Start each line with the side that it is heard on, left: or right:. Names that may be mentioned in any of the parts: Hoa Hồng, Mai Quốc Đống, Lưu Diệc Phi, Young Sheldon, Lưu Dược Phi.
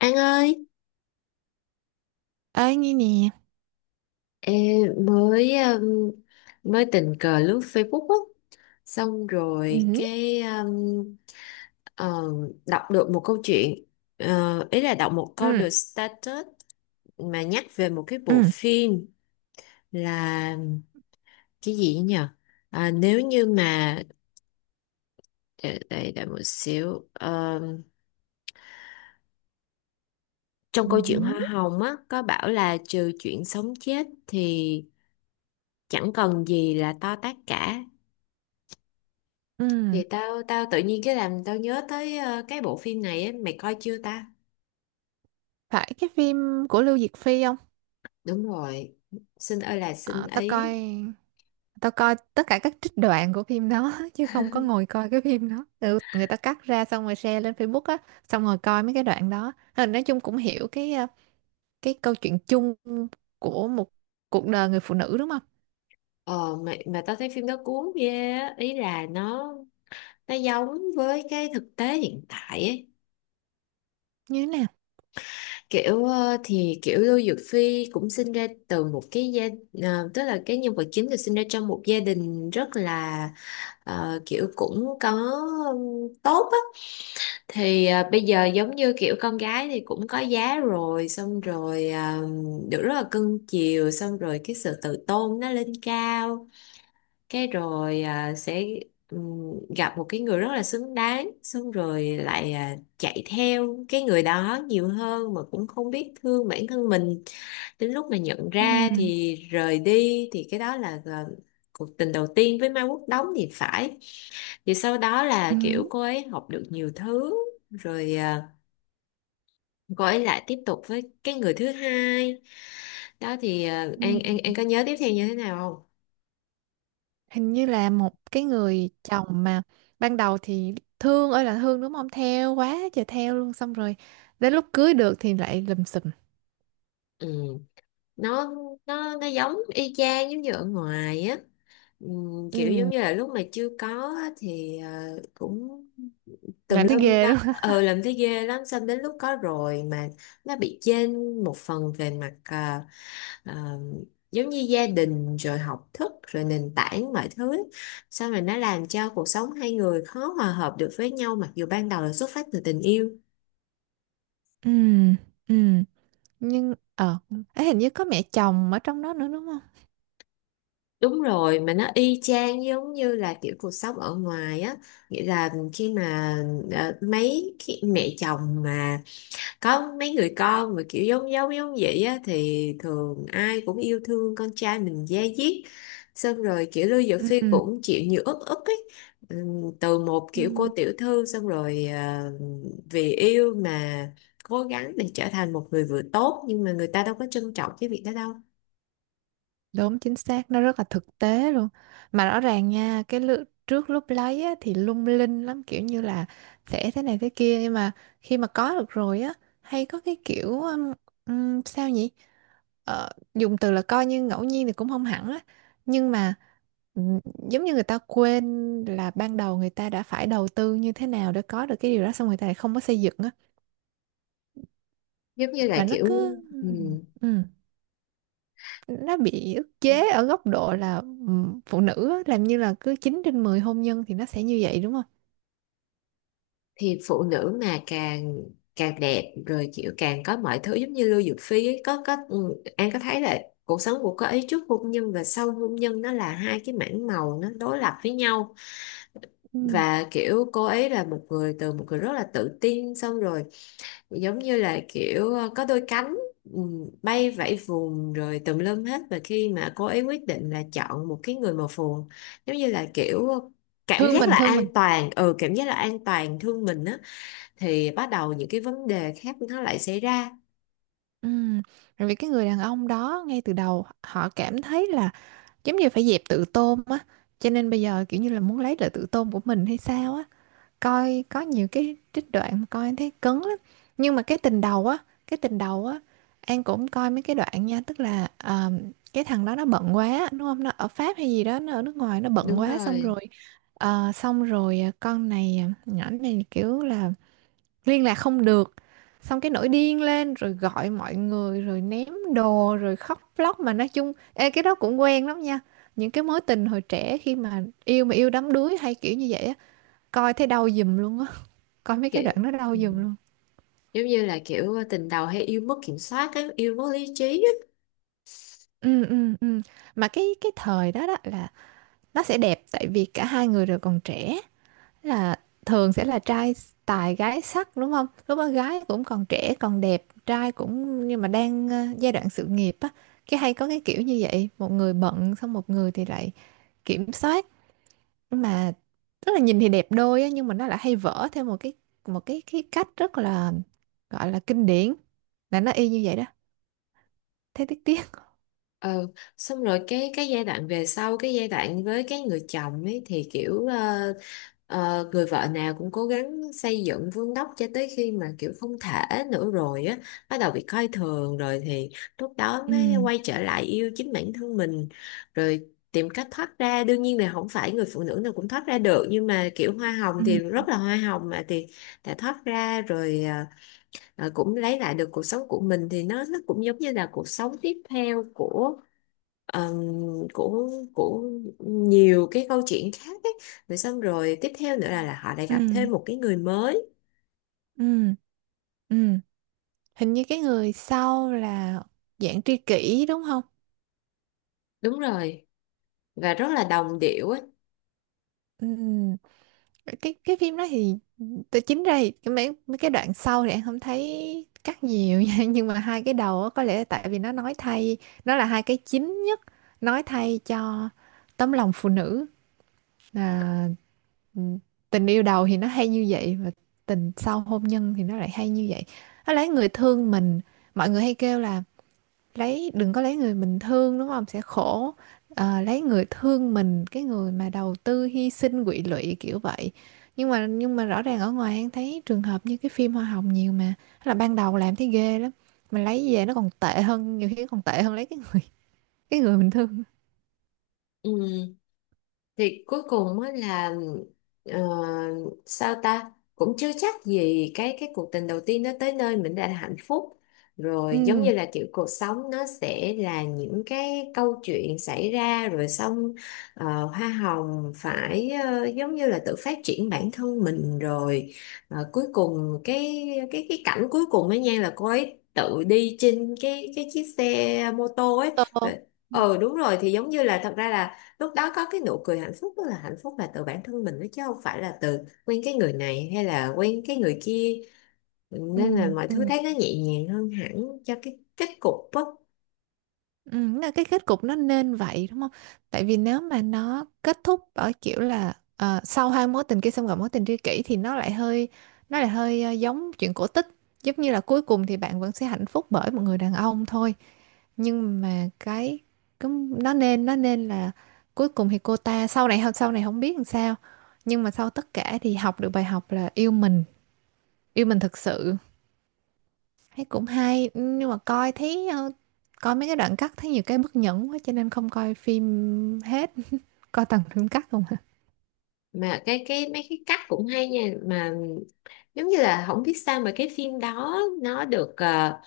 left: An ơi,
right: Ê, nghe nè.
left: ê, mới mới tình cờ lướt Facebook á, xong rồi
right: Ừ.
left: cái ờ, đọc được một câu chuyện. Ý là đọc một câu
right: Ừ,
left: được status mà nhắc về một cái bộ
right: ừ,
left: phim là cái gì nhỉ? À, nếu như mà để một xíu. Ờ, trong
right: ừ,
left: câu chuyện Hoa Hồng á có bảo là trừ chuyện sống chết thì chẳng còn gì là to tát cả.
right: ừ.
left: Vậy tao tao tự nhiên cái làm tao nhớ tới cái bộ phim này ấy, mày coi chưa ta?
right: Phải cái phim của Lưu Diệc Phi không?
left: Đúng rồi. Xin ơi là xin
right: Ờ,
left: ấy.
right: tao coi tất cả các trích đoạn của phim đó chứ không có ngồi coi cái phim đó. Ừ, người ta cắt ra xong rồi share lên Facebook á, xong rồi coi mấy cái đoạn đó. Ờ, Nói chung cũng hiểu cái câu chuyện chung của một cuộc đời người phụ nữ đúng không?
left: Mà tao thấy phim đó cuốn ghê á, ý là nó giống với cái thực tế hiện tại ấy.
right: Như thế nào?
left: Kiểu thì kiểu Lưu Dược Phi cũng sinh ra từ một tức là cái nhân vật chính được sinh ra trong một gia đình rất là kiểu cũng có tốt á, thì bây giờ giống như kiểu con gái thì cũng có giá rồi, xong rồi được rất là cưng chiều, xong rồi cái sự tự tôn nó lên cao, cái rồi sẽ ừm, gặp một cái người rất là xứng đáng, xong rồi lại chạy theo cái người đó nhiều hơn mà cũng không biết thương bản thân mình. Đến lúc mà nhận ra
right: Ừ,
left: thì rời đi, thì cái đó là cuộc tình đầu tiên với Mai Quốc Đống thì phải. Thì sau đó là kiểu
right: ừ,
left: cô ấy học được nhiều thứ rồi, quay lại tiếp tục với cái người thứ hai đó thì
right: ừ.
left: An có nhớ tiếp theo như thế nào không?
right: Hình như là một cái người chồng mà ban đầu thì thương ơi là thương, đúng không, theo quá trời, theo luôn, xong rồi đến lúc cưới được thì lại lùm xùm.
left: Ừ. Nó nó giống y chang giống như ở ngoài á. Kiểu giống
right: Ừ,
left: như là lúc mà chưa có á, thì cũng tùm
right: làm thấy
left: lum
right: ghê
left: lắm,
right: luôn.
left: ờ làm thấy ghê lắm, xong đến lúc có rồi mà nó bị chênh một phần về mặt à, giống như gia đình rồi học thức rồi nền tảng mọi thứ, xong rồi nó làm cho cuộc sống hai người khó hòa hợp được với nhau, mặc dù ban đầu là xuất phát từ tình yêu.
right: Ừ, ừ, nhưng ấy hình như có mẹ chồng ở trong đó nữa đúng không?
left: Đúng rồi, mà nó y chang giống như là kiểu cuộc sống ở ngoài á, nghĩa là khi mà mấy khi mẹ chồng mà có mấy người con mà kiểu giống giống giống vậy á thì thường ai cũng yêu thương con trai mình da diết, xong rồi kiểu Lưu Dược Phi
right: Ừ,
left: cũng chịu nhiều ức ức ấy. Từ một
right: ừ.
left: kiểu cô tiểu thư, xong rồi vì yêu mà cố gắng để trở thành một người vợ tốt, nhưng mà người ta đâu có trân trọng cái việc đó đâu.
right: Đúng chính xác, nó rất là thực tế luôn. Mà rõ ràng nha, trước lúc lấy á, thì lung linh lắm, kiểu như là sẽ thế này thế kia, nhưng mà khi mà có được rồi á, hay có cái kiểu, sao nhỉ? Ờ, dùng từ là coi như ngẫu nhiên thì cũng không hẳn á, nhưng mà ừm, giống như người ta quên là ban đầu người ta đã phải đầu tư như thế nào để có được cái điều đó, xong người ta lại không có xây dựng á,
left: Giống như là
right: mà nó
left: kiểu
right: cứ, ừ, nó bị ức chế ở góc độ là, phụ nữ á, làm như là cứ 9 trên 10 hôn nhân thì nó sẽ như vậy đúng không?
left: thì phụ nữ mà càng càng đẹp rồi kiểu càng có mọi thứ giống như Lưu Dược Phi ấy, có ừ, An có thấy là cuộc sống của cô ấy trước hôn nhân và sau hôn nhân nó là hai cái mảng màu nó đối lập với nhau,
right: Ừ.
left: và kiểu cô ấy là một người từ một người rất là tự tin, xong rồi giống như là kiểu có đôi cánh bay vẫy vùng rồi tùm lum hết. Và khi mà cô ấy quyết định là chọn một cái người màu phù, giống như là kiểu cảm
right: Thương
left: giác
right: mình,
left: là
right: thương mình.
left: an toàn, ừ cảm giác là an toàn thương mình á, thì bắt đầu những cái vấn đề khác nó lại xảy ra.
right: Ừm, Rồi vì cái người đàn ông đó ngay từ đầu họ cảm thấy là giống như phải dẹp tự tôn á, cho nên bây giờ kiểu như là muốn lấy lại tự tôn của mình hay sao á. Coi có nhiều cái trích đoạn mà coi em thấy cứng lắm, nhưng mà cái tình đầu á, An cũng coi mấy cái đoạn nha, tức là ờ, cái thằng đó nó bận quá đúng không, nó ở Pháp hay gì đó, nó ở nước ngoài, nó bận
left: Đúng
right: quá, xong
left: rồi
right: rồi ờ, nhỏ này kiểu là liên lạc không được, xong cái nổi điên lên rồi gọi mọi người rồi ném đồ rồi khóc lóc. Mà nói chung ê, cái đó cũng quen lắm nha, những cái mối tình hồi trẻ khi mà yêu đắm đuối hay kiểu như vậy á, coi thấy đau giùm luôn á, coi mấy cái đoạn
left: kiểu
right: nó đâu
left: ừ.
right: dừng luôn.
left: Giống như là kiểu tình đầu hay yêu mất kiểm soát á, yêu mất lý trí.
right: Ừ, mà cái thời đó đó là nó sẽ đẹp tại vì cả hai người đều còn trẻ, là thường sẽ là trai tài gái sắc đúng không, lúc đó gái cũng còn trẻ còn đẹp, trai cũng, nhưng mà đang ờ, giai đoạn sự nghiệp á, cái hay có cái kiểu như vậy, một người bận xong một người thì lại kiểm soát. Mà tức là nhìn thì đẹp đôi á, nhưng mà nó lại hay vỡ theo một cái cái cách rất là gọi là kinh điển, là nó y như vậy đó, thế tiếc, tiếc.
left: Ừ, xong rồi cái giai đoạn với cái người chồng ấy thì kiểu người vợ nào cũng cố gắng xây dựng vun đắp cho tới khi mà kiểu không thể nữa rồi á, bắt đầu bị coi thường rồi thì lúc đó
right: Ừ,
left: mới quay trở lại yêu chính bản thân mình, rồi tìm cách thoát ra. Đương nhiên là không phải người phụ nữ nào cũng thoát ra được, nhưng mà kiểu hoa hồng
right: ừ,
left: thì rất là hoa hồng mà, thì đã thoát ra rồi cũng lấy lại được cuộc sống của mình, thì nó cũng giống như là cuộc sống tiếp theo của ờm, của của nhiều cái câu chuyện khác ấy. Rồi xong rồi tiếp theo nữa là họ lại gặp
right: Ừ,
left: thêm một cái người mới.
right: ừ, ừ. Hình như cái người sau là dạng tri kỷ đúng không?
left: Đúng rồi, và rất là đồng điệu ấy.
right: Ừ. Cái phim đó thì tôi chính ra thì cái mấy mấy cái đoạn sau thì em không thấy cắt nhiều nha. Nhưng mà hai cái đầu á, có lẽ tại vì nó nói thay, nó là hai cái chính nhất, nói thay cho tấm lòng phụ nữ, là ừ, tình yêu đầu thì nó hay như vậy và tình sau hôn nhân thì nó lại hay như vậy. Nó lấy người thương mình, mọi người hay kêu là lấy, đừng có lấy người mình thương, đúng không, sẽ khổ. Ờ, lấy người thương mình, cái người mà đầu tư hy sinh quỵ lụy kiểu vậy, nhưng mà rõ ràng ở ngoài em thấy trường hợp như cái phim Hoa Hồng nhiều mà. Thế là ban đầu làm thấy ghê lắm mà lấy về nó còn tệ hơn, nhiều khi còn tệ hơn lấy cái người mình thương.
left: Ừ. Thì cuối cùng á là ờ, sao ta, cũng chưa chắc gì cái cuộc tình đầu tiên nó tới nơi mình đã là hạnh phúc. Rồi giống như
right: Ừ,
left: là kiểu cuộc sống nó sẽ là những cái câu chuyện xảy ra rồi xong hoa hồng phải giống như là tự phát triển bản thân mình rồi. Ờ, cuối cùng cái cảnh cuối cùng ấy nha là cô ấy tự đi trên cái chiếc xe mô tô ấy,
right: tô, ừ,
left: ờ đúng rồi, thì giống như là thật ra là lúc đó có cái nụ cười hạnh phúc, tức là hạnh phúc là từ bản thân mình đó chứ không phải là từ quen cái người này hay là quen cái người kia,
right: ừ,
left: nên là mọi thứ
right: ừ.
left: thấy nó nhẹ nhàng hơn hẳn cho cái kết cục á.
right: Ừ, là cái kết cục nó nên vậy đúng không? Tại vì nếu mà nó kết thúc ở kiểu là ờ, sau hai mối tình kia xong gặp mối tình tri kỷ thì nó lại hơi ờ, giống chuyện cổ tích, giống như là cuối cùng thì bạn vẫn sẽ hạnh phúc bởi một người đàn ông thôi, nhưng mà cái nó nên, nó nên là cuối cùng thì cô ta sau này không biết làm sao, nhưng mà sau tất cả thì học được bài học là yêu mình, yêu mình thực sự, thấy cũng hay. Ừ, nhưng mà coi thấy ờ, coi mấy cái đoạn cắt thấy nhiều cái bất nhẫn quá cho nên không coi phim hết, coi toàn phim cắt không hả.
left: Mà cái mấy cái cách cũng hay nha, mà giống như là không biết sao mà cái phim đó nó được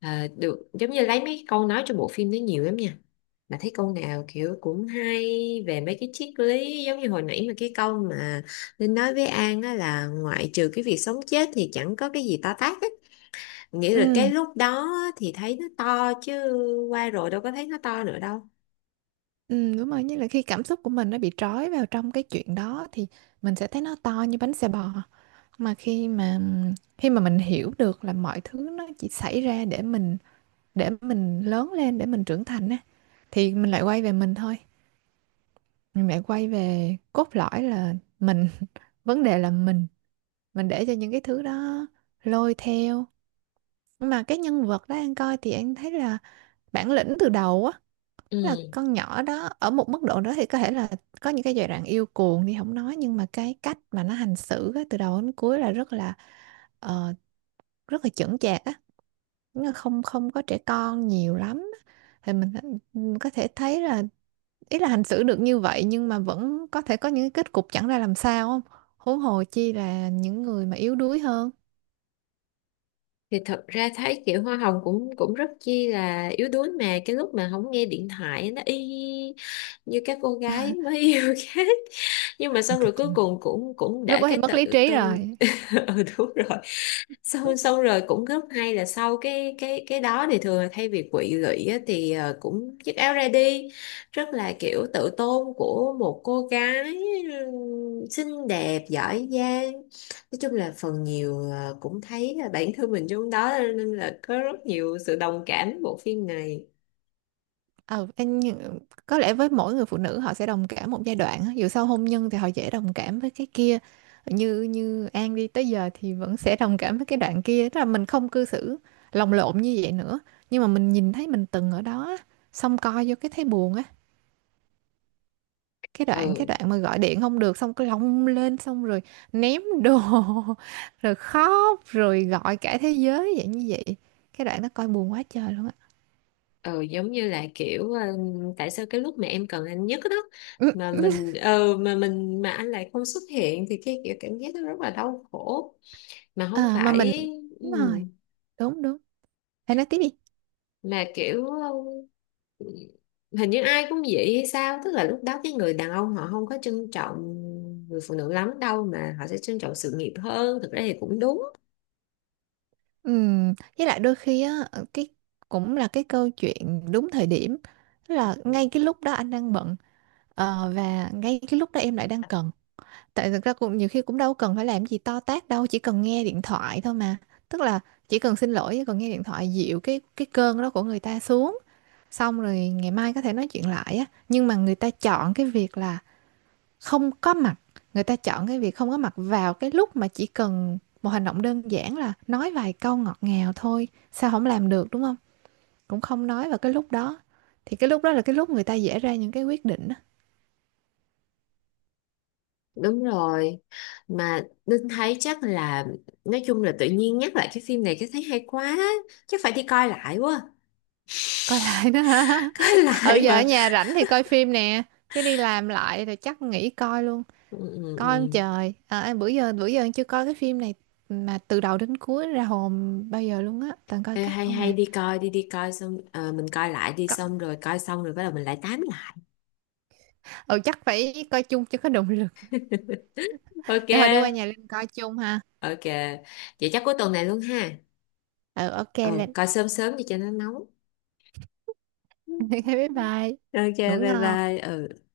left: Ờ, được giống như lấy mấy câu nói trong bộ phim đấy nhiều lắm nha, mà thấy câu nào kiểu cũng hay về mấy cái triết lý. Giống như hồi nãy mà cái câu mà Linh nói với An á, là ngoại trừ cái việc sống chết thì chẳng có cái gì to tát á, nghĩa là cái
right: Ừ,
left: lúc đó thì thấy nó to chứ, qua rồi đâu có thấy nó to nữa đâu.
right: ừ, đúng rồi, như là khi cảm xúc của mình nó bị trói vào trong cái chuyện đó thì mình sẽ thấy nó to như bánh xe bò. Mà khi mà mình hiểu được là mọi thứ nó chỉ xảy ra để mình, để mình lớn lên, để mình trưởng thành á, thì mình lại quay về mình thôi, mình lại quay về cốt lõi là mình. Vấn đề là mình để cho những cái thứ đó lôi theo. Nhưng mà cái nhân vật đó anh coi thì anh thấy là bản lĩnh từ đầu á, là
left: Ừ,
right: con nhỏ đó ở một mức độ đó thì có thể là có những cái giai đoạn yêu cuồng thì không nói, nhưng mà cái cách mà nó hành xử á, từ đầu đến cuối là rất là ờ, rất là chững chạc á. Nó không không có trẻ con nhiều lắm á. Thì mình có thể thấy là, ý là hành xử được như vậy nhưng mà vẫn có thể có những cái kết cục chẳng ra làm sao không, huống hồ chi là những người mà yếu đuối hơn.
left: thì thật ra thấy kiểu hoa hồng cũng cũng rất chi là yếu đuối, mà cái lúc mà không nghe điện thoại nó y như các cô gái mới yêu khác. Nhưng mà
right: Ờ,
left: xong rồi cuối cùng cũng cũng
right: lúc
left: để
right: đó thì
left: cái
right: mất lý
left: tự
right: trí
left: tôn.
right: rồi.
left: Ừ đúng rồi, xong xong rồi cũng rất hay là sau cái đó thì thường là thay vì quỵ lụy á, thì cũng chiếc áo ra đi, rất là kiểu tự tôn của một cô gái xinh đẹp giỏi giang. Nói chung là phần nhiều cũng thấy là bản thân mình trong đó, nên là có rất nhiều sự đồng cảm với bộ phim này.
right: Ờ em có lẽ với mỗi người phụ nữ họ sẽ đồng cảm một giai đoạn á. Dù sau hôn nhân thì họ dễ đồng cảm với cái kia, như như An đi tới giờ thì vẫn sẽ đồng cảm với cái đoạn kia, tức là mình không cư xử lồng lộn như vậy nữa, nhưng mà mình nhìn thấy mình từng ở đó á, xong coi vô cái thấy buồn á. cái đoạn cái
left: ừ
right: đoạn mà gọi điện không được xong cái lông lên xong rồi ném đồ rồi khóc rồi gọi cả thế giới vậy, như vậy cái đoạn nó coi buồn quá trời luôn
left: ừ Giống như là kiểu tại sao cái lúc mà em cần anh nhất đó, mà
right: á.
left: mình ờ mà mình mà anh lại không xuất hiện, thì cái kiểu cảm giác nó rất là đau khổ, mà không
right: À, mà mình,
left: phải ừ,
right: đúng rồi, đúng, đúng, hãy nói tiếp đi.
left: mà kiểu ừ, hình như ai cũng vậy hay sao, tức là lúc đó cái người đàn ông họ không có trân trọng người phụ nữ lắm đâu, mà họ sẽ trân trọng sự nghiệp hơn, thực ra thì cũng đúng.
right: Với lại đôi khi á ờ, cái cũng là cái câu chuyện đúng thời điểm. Tức là ngay cái lúc đó anh đang bận, ờ, và ngay cái lúc đó em lại đang cần, tại thực ra cũng nhiều khi cũng đâu cần phải làm gì to tát đâu, chỉ cần nghe điện thoại thôi mà, tức là chỉ cần xin lỗi, chỉ cần nghe điện thoại, dịu cái cơn đó của người ta xuống, xong rồi ngày mai có thể nói chuyện lại á. Nhưng mà người ta chọn cái việc là không có mặt, người ta chọn cái việc không có mặt vào cái lúc mà chỉ cần một hành động đơn giản là nói vài câu ngọt ngào thôi, sao không làm được đúng không, cũng không nói vào cái lúc đó, thì cái lúc đó là cái lúc người ta dễ ra những cái quyết định á.
left: Đúng rồi, mà Linh thấy chắc là nói chung là tự nhiên nhắc lại cái phim này cái thấy hay quá, chắc phải đi coi lại quá.
right: Coi lại đó hả.
left: Coi
right: Ừ
left: lại
right: giờ ở
left: mà.
right: nhà rảnh thì coi phim nè, chứ đi làm lại thì chắc nghỉ coi luôn.
left: Ừ, ừ,
right: Coi ông
left: ừ.
right: trời à, bữa giờ em chưa coi cái phim này mà từ đầu đến cuối ra hồn bao giờ luôn á, toàn coi
left: Ê,
right: cắt
left: hay
right: không
left: hay
right: à.
left: đi coi đi, đi coi xong mình coi lại đi,
right: Có-
left: xong rồi coi xong rồi bắt đầu mình lại tám lại.
right: ừ chắc phải coi chung cho có động lực,
left: Ok.
right: để hồi đi qua nhà Linh coi chung ha.
left: Ok, vậy chắc cuối tuần này luôn ha.
right: Ừ ok
left: Ừ
right: Linh.
left: coi sớm sớm đi cho nó nóng.
right: Bye bye,
left: Ok
right: ngủ
left: bye
right: ngon.
left: bye ừ.